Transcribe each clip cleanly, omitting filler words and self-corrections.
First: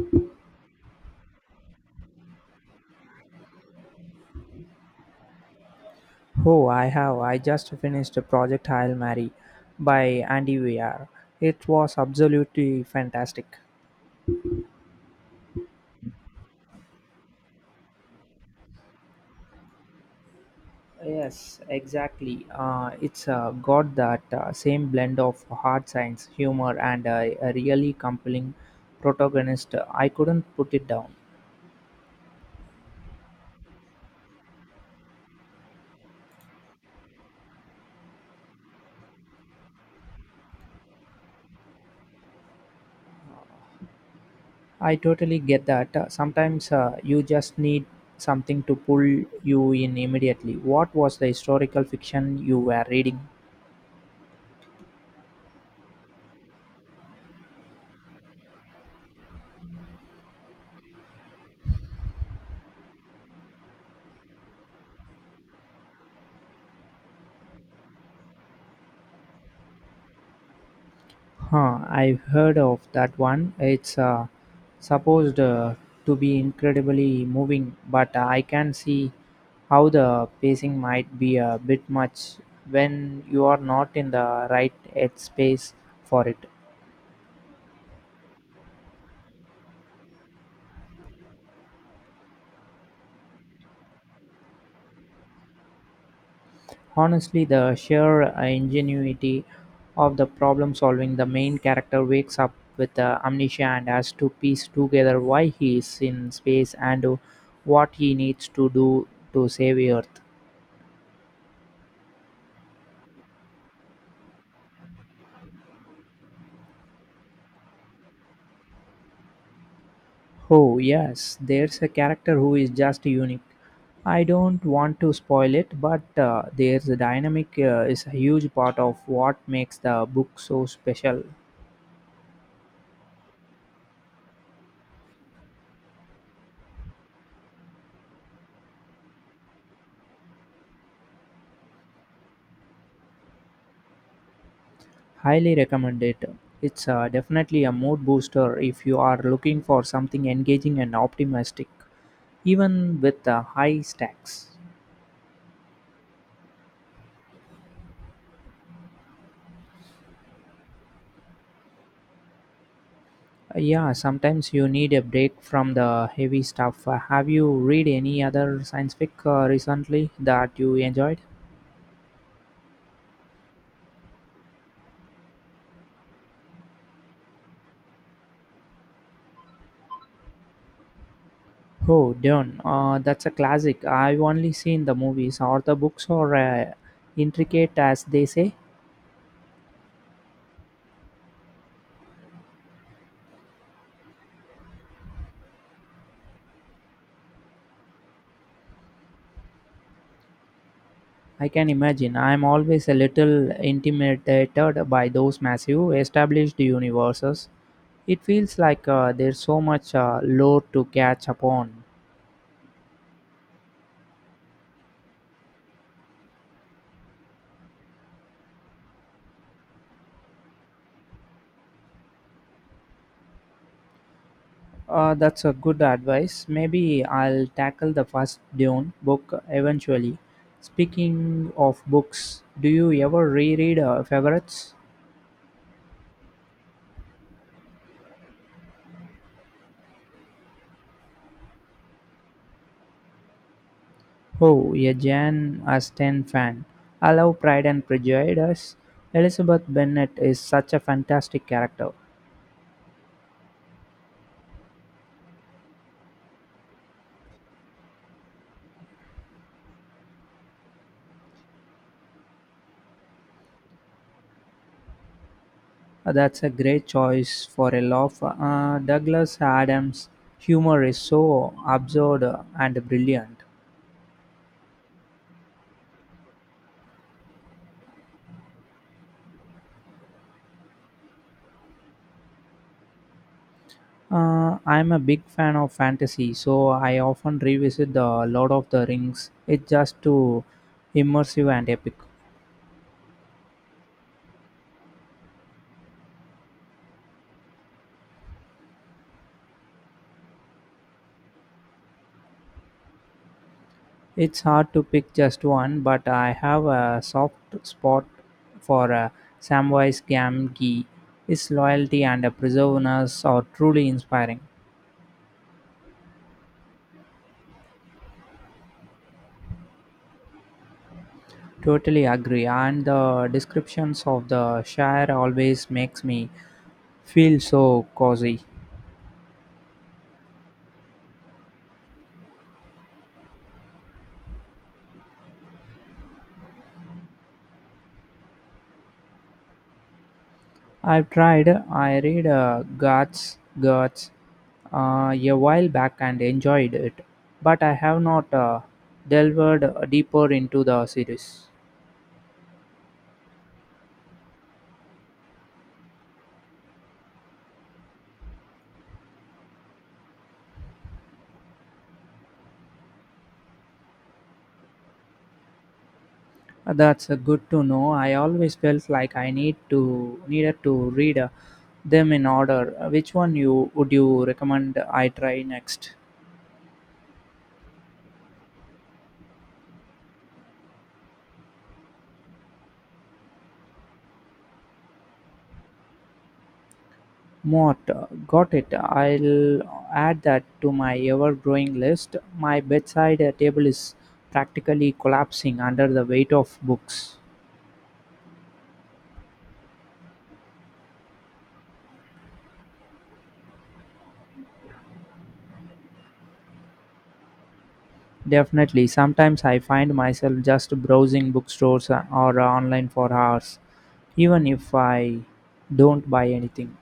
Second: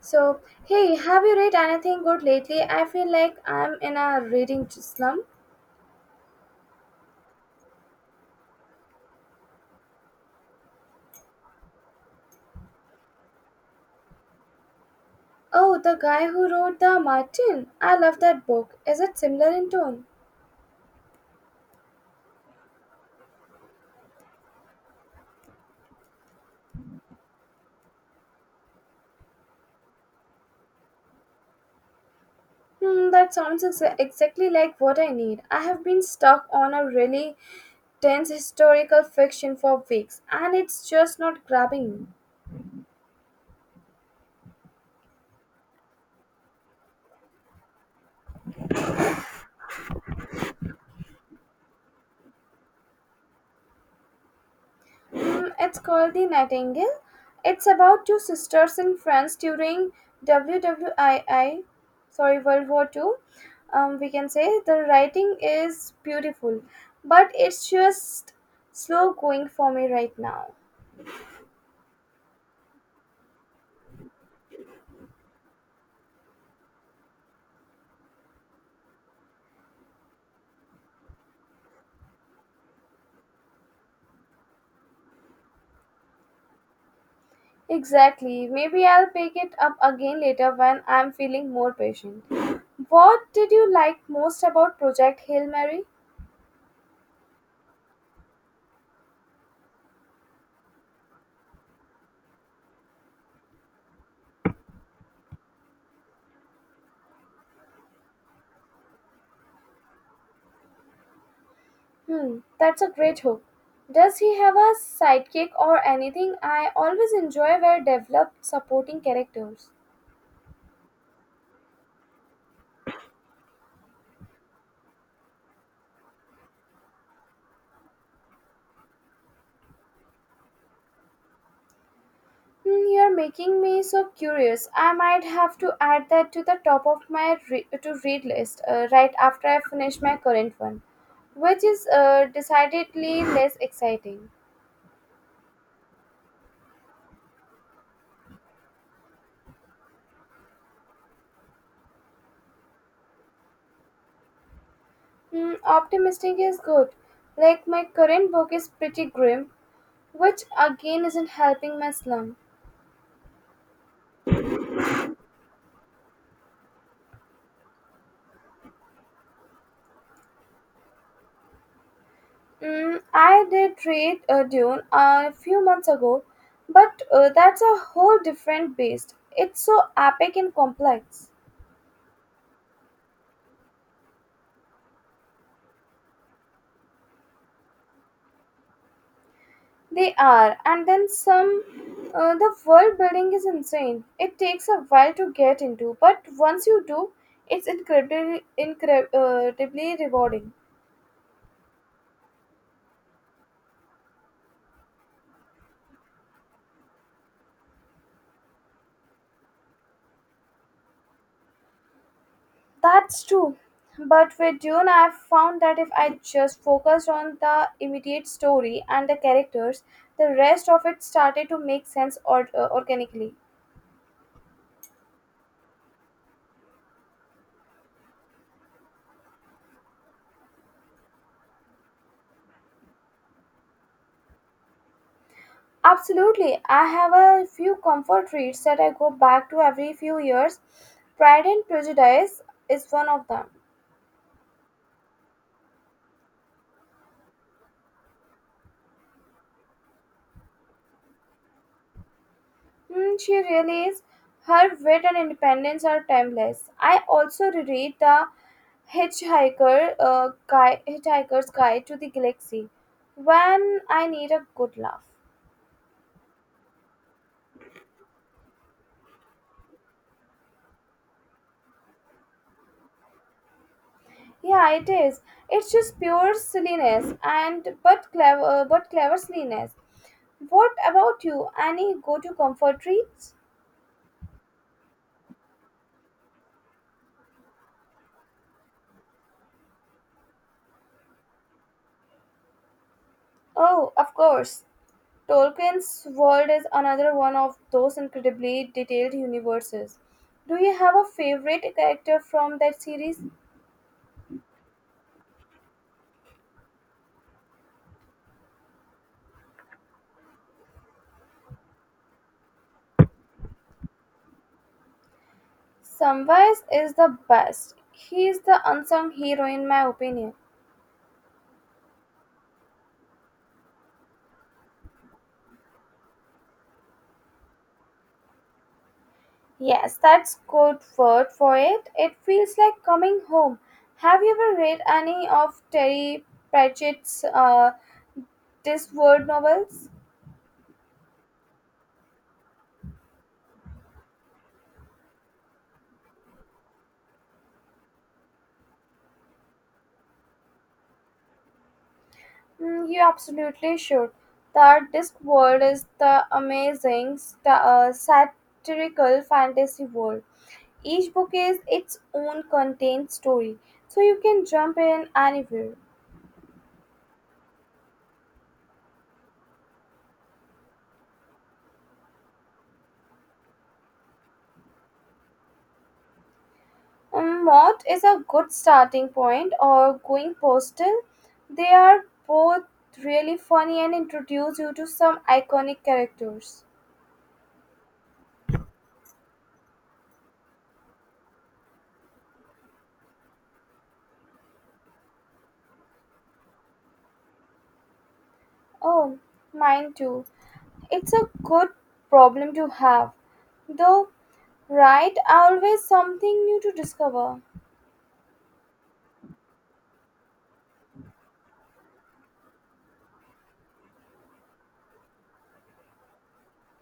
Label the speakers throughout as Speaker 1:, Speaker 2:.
Speaker 1: So, hey, have you read anything good lately? I feel like I'm in a reading slump.
Speaker 2: Oh, I have. I just finished Project Hail Mary by Andy Weir. It was absolutely fantastic.
Speaker 1: Oh, the guy who wrote The Martin. I love that book. Is it similar in tone?
Speaker 2: Yes, exactly. It's got that same blend of hard science, humor, and a really compelling protagonist. I couldn't put it down.
Speaker 1: Hmm, that sounds exactly like what I need. I have been stuck on a really dense historical fiction for weeks, and it's just not grabbing me.
Speaker 2: I totally get that. Sometimes you just need something to pull you in immediately. What was the historical fiction you were reading?
Speaker 1: Mm, it's called The Nightingale. It's about two sisters in France during WWII, sorry, World War Two. We can say the writing is beautiful, but it's just slow going for me right now.
Speaker 2: Huh, I've heard of that one. It's supposed to be incredibly moving, but I can see how the pacing might be a bit much when you are not in the right headspace for it.
Speaker 1: Exactly. Maybe I'll pick it up again later when I'm feeling more patient. What did you like most about Project Hail Mary?
Speaker 2: Honestly, the sheer ingenuity of the problem solving, the main character wakes up with amnesia and has to piece together why he is in space and what he needs to do to save Earth.
Speaker 1: Hmm, that's a great hook. Does he have a sidekick or anything? I always enjoy well developed supporting characters.
Speaker 2: Oh, yes, there's a character who is just unique. I don't want to spoil it, but there's a dynamic is a huge part of what makes the book so special.
Speaker 1: Hmm, you're making me so curious. I might have to add that to the top of my to read list right after I finish my current one, which is decidedly less exciting.
Speaker 2: Highly recommend it. It's definitely a mood booster if you are looking for something engaging and optimistic, even with the high stacks.
Speaker 1: Hmm, optimistic is good. Like my current book is pretty grim, which again isn't helping my slump.
Speaker 2: Yeah, sometimes you need a break from the heavy stuff. Have you read any other science fic recently that you enjoyed?
Speaker 1: Mm, I did read Dune a few months ago, but that's a whole different beast. It's so epic and complex.
Speaker 2: Oh, Dune. That's a classic. I've only seen the movies or the books are intricate as they say.
Speaker 1: They are, and then some. The world building is insane. It takes a while to get into, but once you do, it's incredibly, incredibly rewarding.
Speaker 2: I can imagine. I'm always a little intimidated by those massive established universes. It feels like there's so much lore to catch up on.
Speaker 1: That's true. But with Dune, I've found that if I just focused on the immediate story and the characters, the rest of it started to make sense organically.
Speaker 2: That's a good advice. Maybe I'll tackle the first Dune book eventually. Speaking of books, do you ever reread favorites?
Speaker 1: Absolutely. I have a few comfort reads that I go back to every few years. Pride and Prejudice is one of them.
Speaker 2: Oh, a Jane Austen fan. I love Pride and Prejudice. Elizabeth Bennet is such a fantastic character.
Speaker 1: Mm, she really is. Her wit and independence are timeless. I also reread the Hitchhiker's Guide to the Galaxy when I need a good laugh.
Speaker 2: That's a great choice for a law firm. Douglas Adams' humor is so absurd and brilliant.
Speaker 1: Yeah, it is. It's just pure silliness but clever silliness. What about you? Any go-to comfort reads?
Speaker 2: I'm a big fan of fantasy, so I often revisit the Lord of the Rings. It's just too immersive and epic.
Speaker 1: Oh, of course. Tolkien's world is another one of those incredibly detailed universes. Do you have a favorite character from that series?
Speaker 2: It's hard to pick just one, but I have a soft spot for Samwise Gamgee. His loyalty and perseverance are truly inspiring.
Speaker 1: Samwise is the best. He is the unsung hero in my opinion.
Speaker 2: Totally agree, and the descriptions of the Shire always makes me feel so cozy.
Speaker 1: Yes, that's good word for it. It feels like coming home. Have you ever read any of Terry Pratchett's Discworld novels?
Speaker 2: I've tried. I read Guts a while back and enjoyed it, but I have not delved deeper into the series.
Speaker 1: Mm, you absolutely should. The Discworld is the amazing sta satirical fantasy world. Each book is its own contained story, so you can jump in anywhere.
Speaker 2: That's good to know. I always felt like I needed to read them in order. Which one you would you recommend I try next?
Speaker 1: Mott is a good starting point, or Going Postal. They are both really funny and introduce you to some iconic characters.
Speaker 2: Mott, got it. I'll add that to my ever-growing list. My bedside table is practically collapsing under the weight of books.
Speaker 1: Oh, mine too. It's a good problem to have, though, right? Always something new to discover.
Speaker 2: Definitely. Sometimes I find myself just browsing bookstores or online for hours, even if I don't buy anything.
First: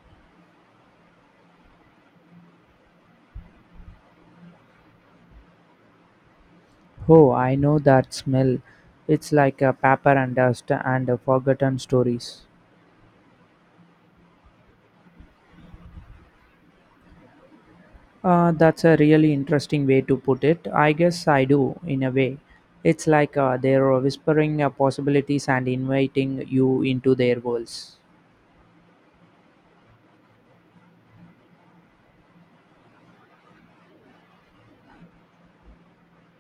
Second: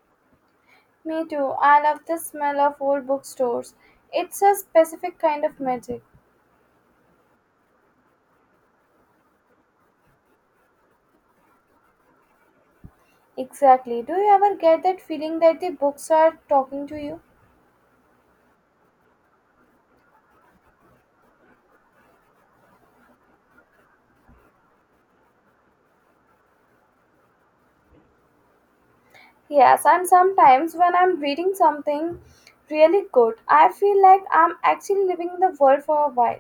Speaker 1: Me too. I love the smell of old bookstores. It's a specific kind of magic.
Speaker 2: Oh, I know that smell. It's like a paper and dust and a forgotten stories.
Speaker 1: Exactly. Do you ever get that feeling that the books are talking to you?
Speaker 2: That's a really interesting way to put it. I guess I do, in a way. It's like they're whispering possibilities and inviting you into their worlds.
Speaker 1: Yes, and sometimes when I'm reading something really good, I feel like I'm actually living in the world for a while.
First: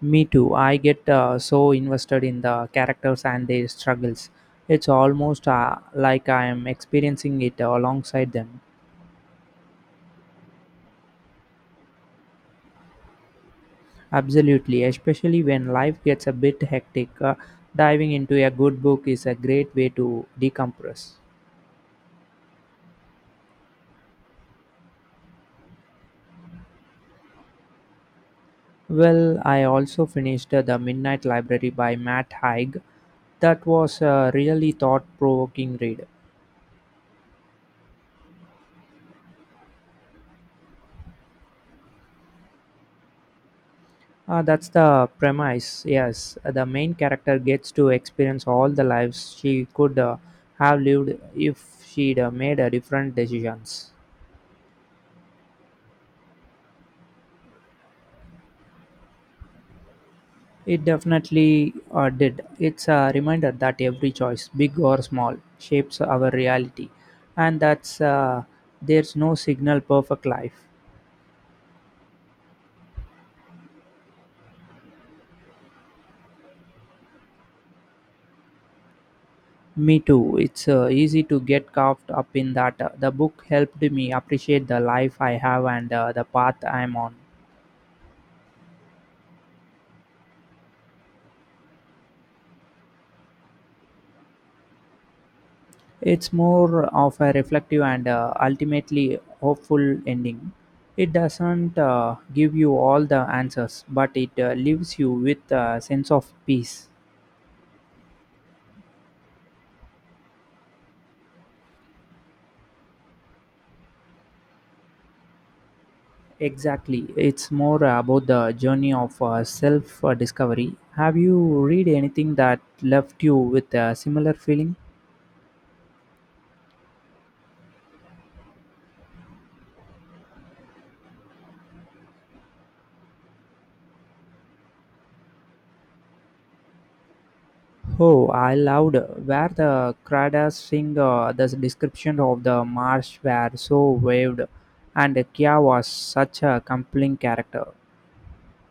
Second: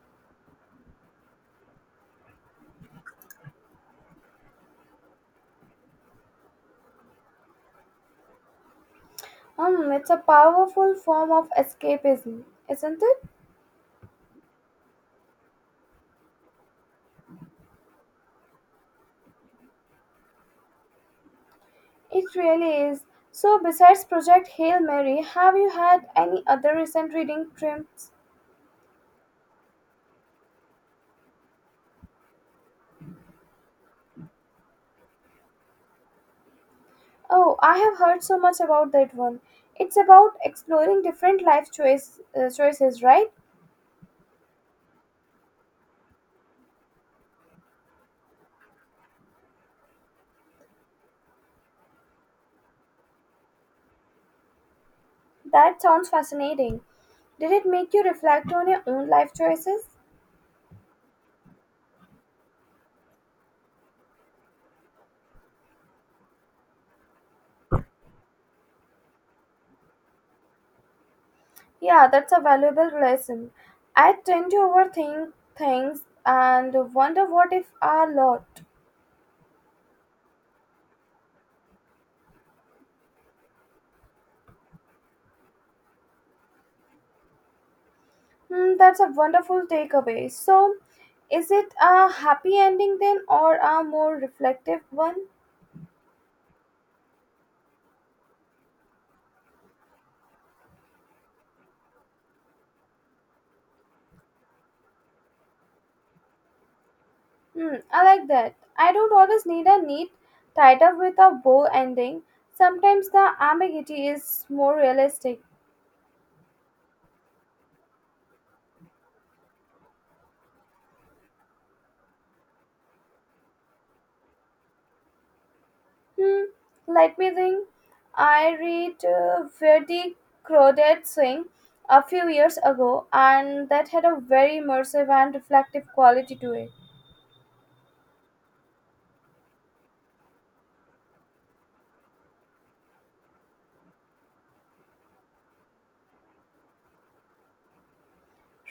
Speaker 2: Me too. I get so invested in the characters and their struggles. It's almost like I am experiencing it alongside them.
Speaker 1: Hmm, it's a powerful form of escapism, isn't it?
Speaker 2: Absolutely, especially when life gets a bit hectic, diving into a good book is a great way to decompress.
Speaker 1: It really is. So, besides Project Hail Mary, have you had any other recent reading trips?
Speaker 2: Well, I also finished The Midnight Library by Matt Haig. That was a really thought provoking read.
Speaker 1: Oh, I have heard so much about that one. It's about exploring different choices, right?
Speaker 2: That's the premise, yes. The main character gets to experience all the lives she could have lived if she'd made different decisions.
Speaker 1: That sounds fascinating. Did it make you reflect on your own life choices?
Speaker 2: It definitely did. It's a reminder that every choice, big or small, shapes our reality, and that's there's no signal perfect life.
Speaker 1: Yeah, that's a valuable lesson. I tend to overthink things and wonder what if a lot.
Speaker 2: Me too. It's easy to get caught up in that. The book helped me appreciate the life I have and the path I'm on.
Speaker 1: Hmm, that's a wonderful takeaway. So, is it a happy ending then, or a more reflective one?
Speaker 2: It's more of a reflective and ultimately hopeful ending. It doesn't give you all the answers, but it leaves you with a sense of peace.
Speaker 1: Hmm, I like that. I don't always need a neat, tied up with a bow ending. Sometimes the ambiguity is more realistic.
Speaker 2: Exactly. It's more about the journey of self discovery. Have you read anything that left you with a similar feeling?
Speaker 1: Hmm, let me think. I read Where the Crow Swing a few years ago, and that had a very immersive and reflective quality to it.
Speaker 2: Oh, I loved where the Kradas sing the description of the marsh were so waved, and Kya was such a compelling character.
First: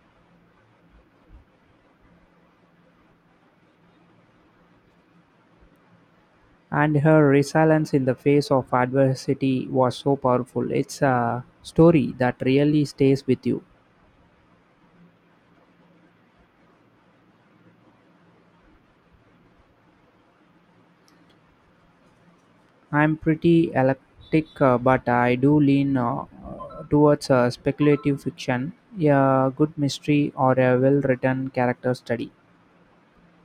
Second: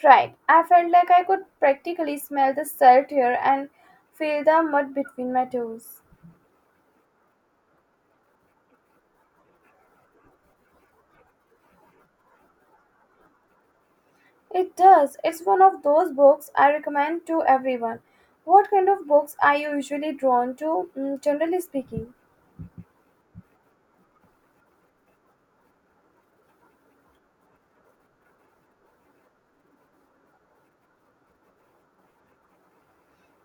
Speaker 1: Right. I felt like I could practically smell the salt here and feel the mud between my toes.
Speaker 2: And her resilience in the face of adversity was so powerful. It's a story that really stays with you.
Speaker 1: It does. It's one of those books I recommend to everyone. What kind of books are you usually drawn to, mm, generally speaking?
Speaker 2: I'm pretty eclectic, but I do lean towards speculative fiction, a good mystery, or a well written character study.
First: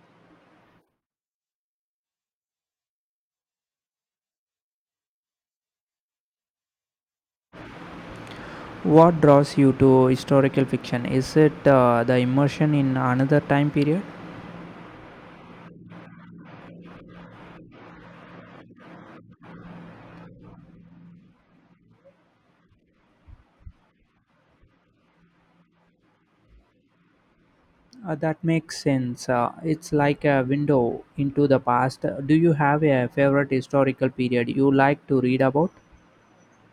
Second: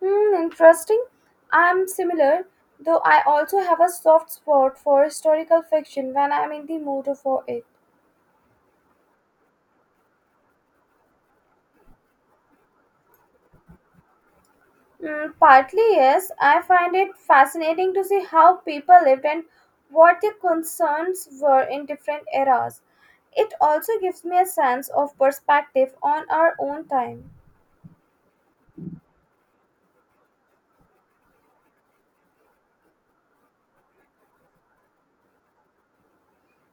Speaker 1: Hmm, interesting. I'm similar, though I also have a soft spot for historical fiction when I'm in the mood for it.
Speaker 2: What draws you to historical fiction? Is it the immersion in another time period?
Speaker 1: Mm, partly, yes. I find it fascinating to see how people lived and what their concerns were in different eras. It also gives me a sense of perspective on our own time.
Speaker 2: That makes sense. It's like a window into the past. Do you have a favorite historical period you like to read about?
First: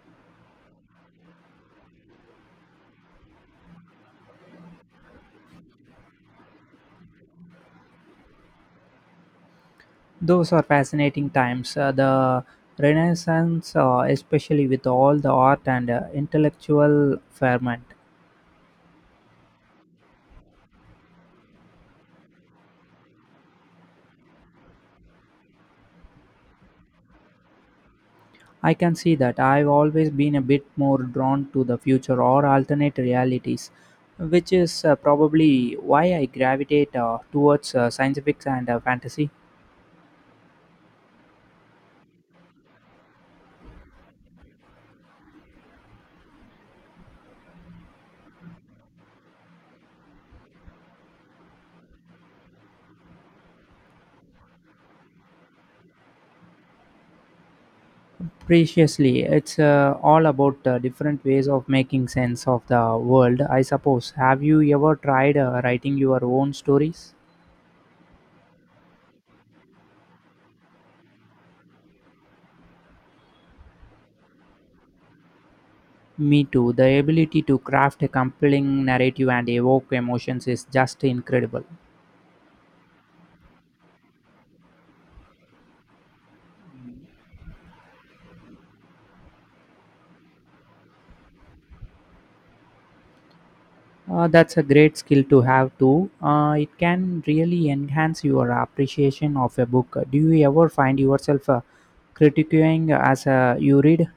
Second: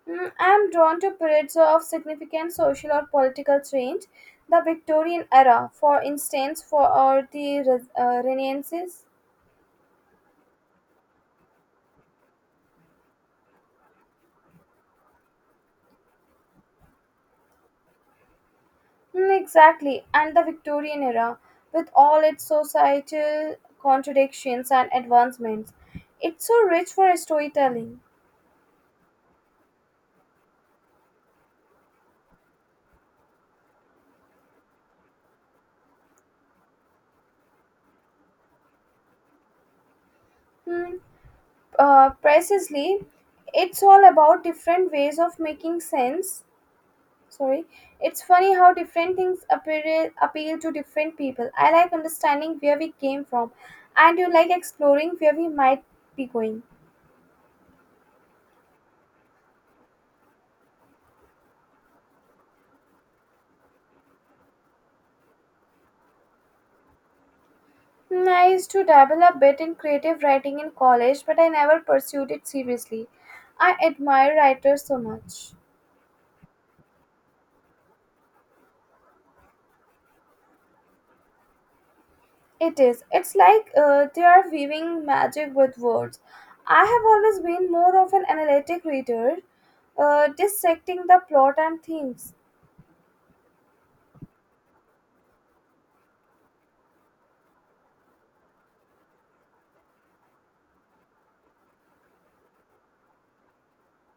Speaker 1: Mm, I am drawn to periods of significant social or political change, the Victorian era, for instance, for or the Re- Renaissance.
Speaker 2: Those are fascinating times. The Renaissance, especially with all the art and intellectual ferment.
Speaker 1: Mm, exactly, and the Victorian era, with all its societal contradictions and advancements, it's so rich for storytelling.
Speaker 2: I can see that. I've always been a bit more drawn to the future or alternate realities, which is probably why I gravitate towards science fiction and fantasy.
Speaker 1: Hmm. Precisely, it's all about different ways of making sense. Sorry, it's funny how different things appeal to different people. I like understanding where we came from, and you like exploring where we might be going.
Speaker 2: Preciously, it's all about different ways of making sense of the world, I suppose. Have you ever tried writing your own stories?
Speaker 1: Hmm, I used to dabble a bit in creative writing in college, but I never pursued it seriously. I admire writers so much.
Speaker 2: Me too. The ability to craft a compelling narrative and evoke emotions is just incredible.
Speaker 1: It is. It's like they are weaving magic with words. I have always been more of an analytic reader, dissecting the plot and themes.
Speaker 2: That's a great skill to have too. It can really enhance your appreciation of a book. Do you ever find yourself critiquing as you read?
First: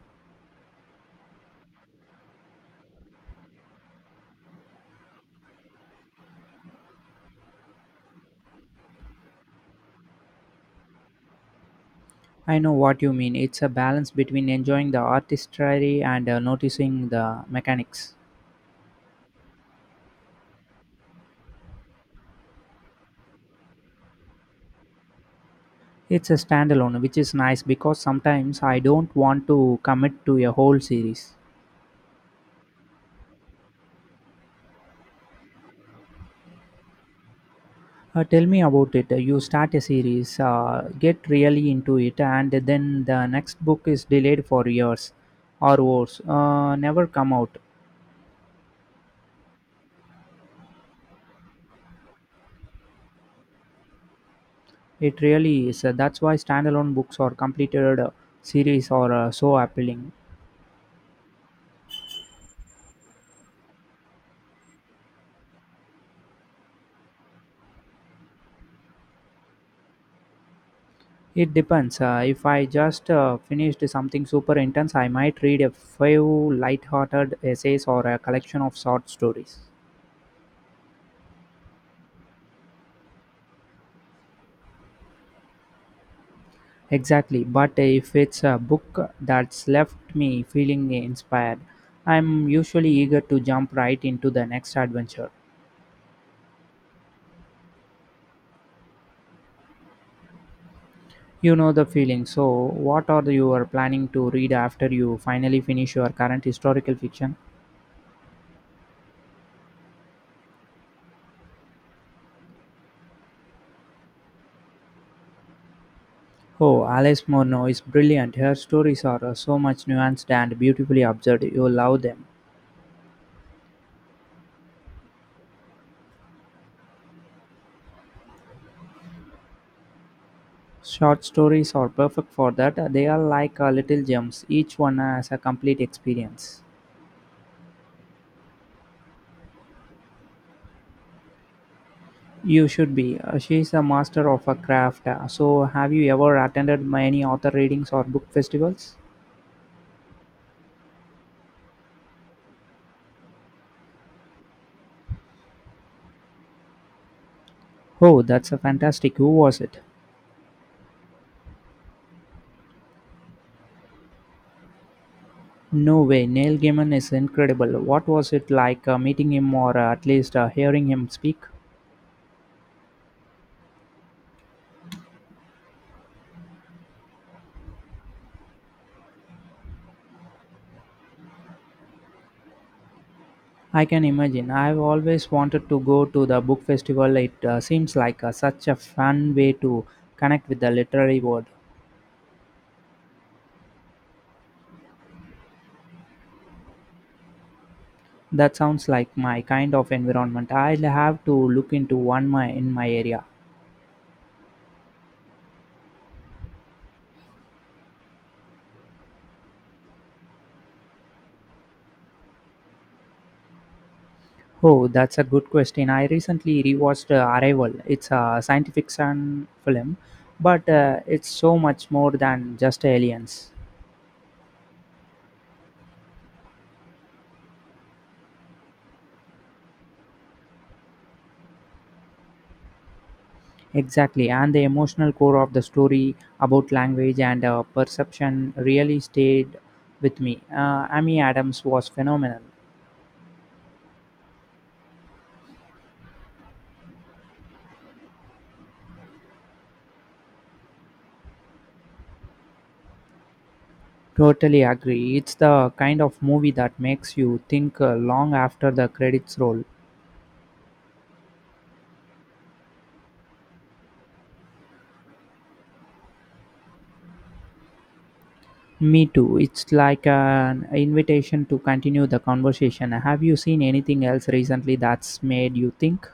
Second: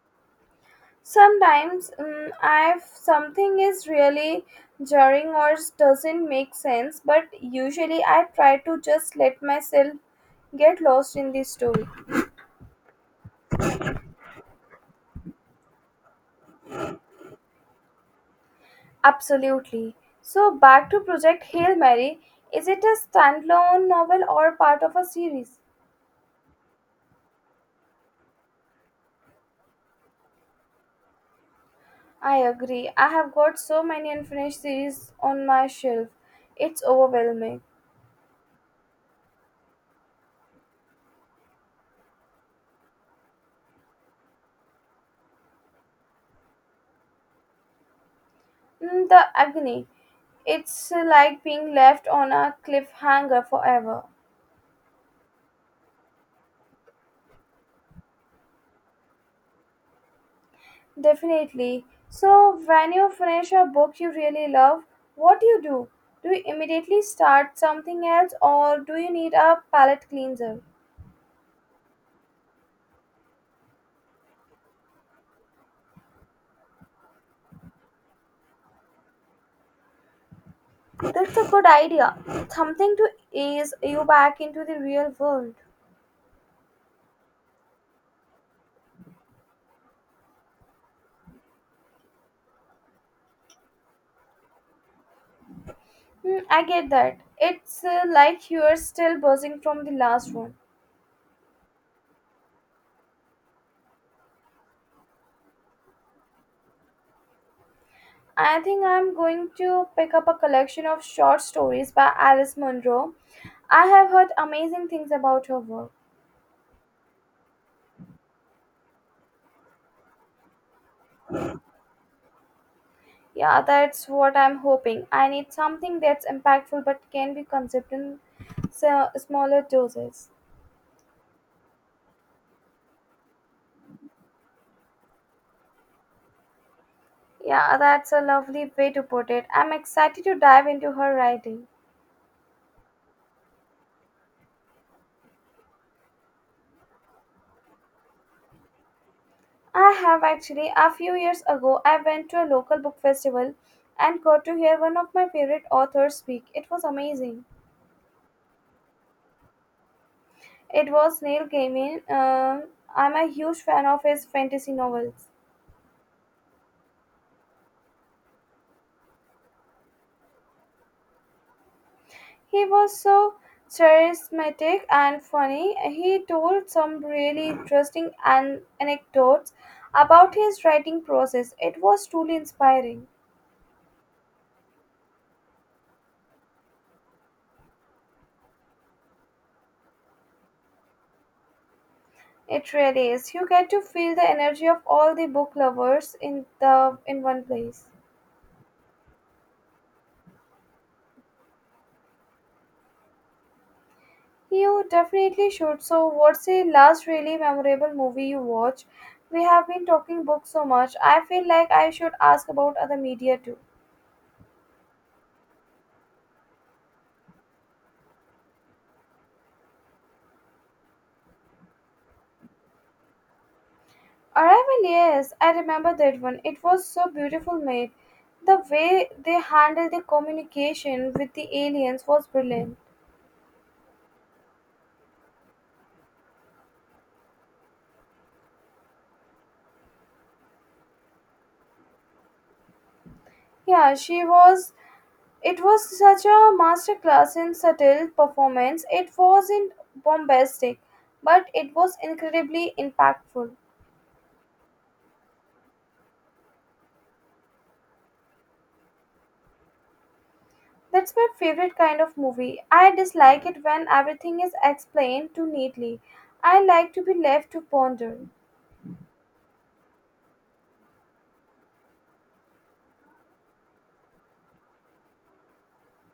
Speaker 1: Sometimes, if something is really jarring or doesn't make sense, but usually I try to just let myself get lost in the story.
Speaker 2: I know what you mean. It's a balance between enjoying the artistry and noticing the mechanics.
Speaker 1: Absolutely. So, back to Project Hail Mary, is it a standalone novel or part of a series?
Speaker 2: It's a standalone, which is nice because sometimes I don't want to commit to a whole series.
Speaker 1: I agree. I have got so many unfinished series on my shelf. It's overwhelming.
Speaker 2: Tell me about it. You start a series, get really into it, and then the next book is delayed for years or worse, never come out.
Speaker 1: Mm, the agony. It's like being left on a cliffhanger forever.
Speaker 2: It really is. That's why standalone books or completed series are so appealing.
Speaker 1: Definitely. So, when you finish a book you really love, what do you do? Do you immediately start something else or do you need a palate cleanser?
Speaker 2: It depends. If I just finished something super intense, I might read a few light-hearted essays or a collection of short stories.
Speaker 1: That's a good idea. Something to ease you back into the real world.
Speaker 2: Exactly, but if it's a book that's left me feeling inspired, I'm usually eager to jump right into the next adventure.
Speaker 1: Hmm, I get that. It's like you're still buzzing from the last one.
Speaker 2: You know the feeling. So, what are you are planning to read after you finally finish your current historical fiction?
Speaker 1: I think I'm going to pick up a collection of short stories by Alice Munro. I have heard amazing things about her work.
Speaker 2: Oh, Alice Morno is brilliant. Her stories are so much nuanced and beautifully observed. You'll love them.
Speaker 1: Yeah, that's what I'm hoping. I need something that's impactful but can be consumed in smaller doses.
Speaker 2: Short stories are perfect for that. They are like little gems. Each one has a complete experience.
Speaker 1: Yeah, that's a lovely way to put it. I'm excited to dive into her writing.
Speaker 2: You should be. She's a master of her craft. So, have you ever attended any author readings or book festivals?
Speaker 1: I have actually. A few years ago, I went to a local book festival and got to hear one of my favorite authors speak. It was amazing.
Speaker 2: Oh, that's a fantastic. Who was it?
Speaker 1: It was Neil Gaiman. I'm a huge fan of his fantasy novels.
Speaker 2: No way. Neil Gaiman is incredible. What was it like meeting him or at least hearing him speak?
Speaker 1: He was so charismatic and funny. He told some really interesting anecdotes about his writing process. It was truly inspiring.
Speaker 2: I can imagine. I've always wanted to go to the book festival. It seems like such a fun way to connect with the literary world.
Speaker 1: It really is. You get to feel the energy of all the book lovers in the in one place.
Speaker 2: That sounds like my kind of environment. I'll have to look into in my area.
Speaker 1: You definitely should. So, what's the last really memorable movie you watched? We have been talking books so much. I feel like I should ask about other media too.
Speaker 2: Oh, that's a good question. I recently rewatched Arrival. It's a science fiction film, but it's so much more than just aliens.
Speaker 1: Arrival, yes, I remember that one. It was so beautiful made. The way they handled the communication with the aliens was brilliant.
Speaker 2: Exactly, and the emotional core of the story about language and perception really stayed with me. Amy Adams was phenomenal.
Speaker 1: Yeah, she was. It was such a masterclass in subtle performance. It wasn't bombastic, but it was incredibly impactful.
Speaker 2: Totally agree. It's the kind of movie that makes you think long after the credits roll.
Speaker 1: That's my favorite kind of movie. I dislike it when everything is explained too neatly. I like to be left to ponder.
Speaker 2: Me too. It's like an invitation to continue the conversation. Have you seen anything else recently that's made you think?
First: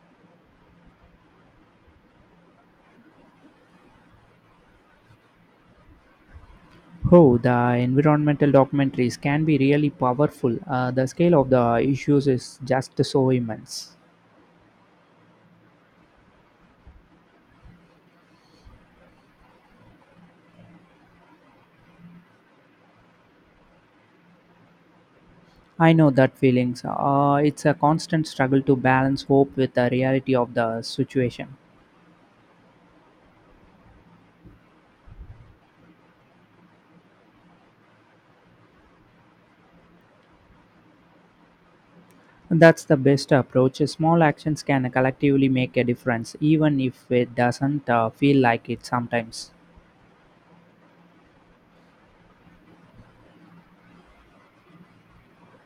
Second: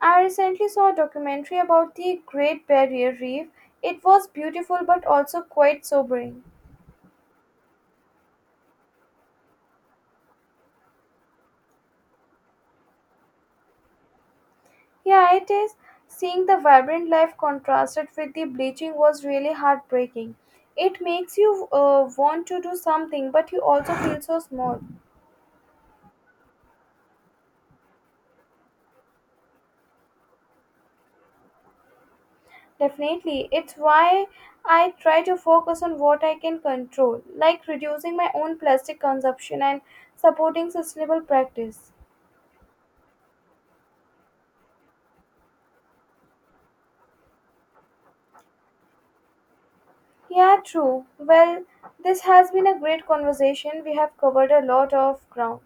Speaker 1: I recently saw a documentary about the Great Barrier Reef. It was beautiful but also quite sobering.
Speaker 2: Oh, the environmental documentaries can be really powerful. The scale of the issues is just so immense.
Speaker 1: Yeah, it is. Seeing the vibrant life contrasted with the bleaching was really heartbreaking. It makes you want to do something, but you also feel so small.
Speaker 2: I know that feelings. It's a constant struggle to balance hope with the reality of the situation.
Speaker 1: Definitely. It's why I try to focus on what I can control, like reducing my own plastic consumption and supporting sustainable practice.
Speaker 2: That's the best approach. Small actions can collectively make a difference, even if it doesn't feel like it sometimes.
Speaker 1: Yeah, true. Well, this has been a great conversation. We have covered a lot of ground.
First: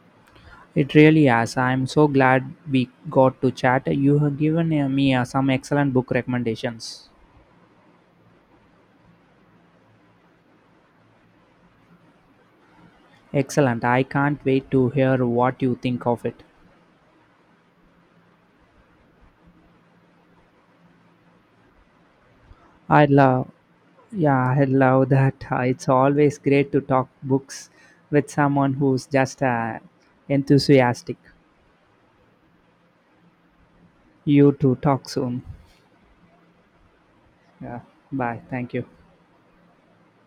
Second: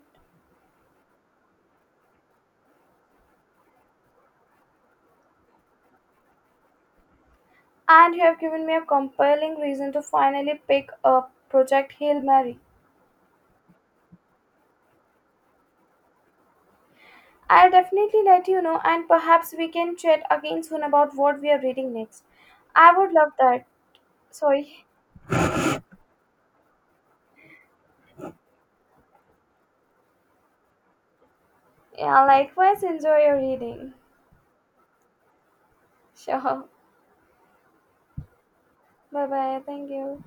Speaker 2: It really has. I'm so glad we got to chat. You have given me some excellent book recommendations.
Speaker 1: And you have given me a compelling reason to finally pick up Project Hail Mary.
Speaker 2: Excellent. I can't wait to hear what you think of it.
Speaker 1: I'll definitely let you know, and perhaps we can chat again soon about what we are reading next. I
Speaker 2: I
Speaker 1: would love
Speaker 2: love,
Speaker 1: that.
Speaker 2: yeah, I
Speaker 1: Sorry.
Speaker 2: love that. It's always great to talk books with someone who's just enthusiastic.
Speaker 1: Yeah, likewise, enjoy your reading.
Speaker 2: You too. Talk soon.
Speaker 1: Sure.
Speaker 2: Yeah. Bye. Thank you.
Speaker 1: Bye bye. Thank you.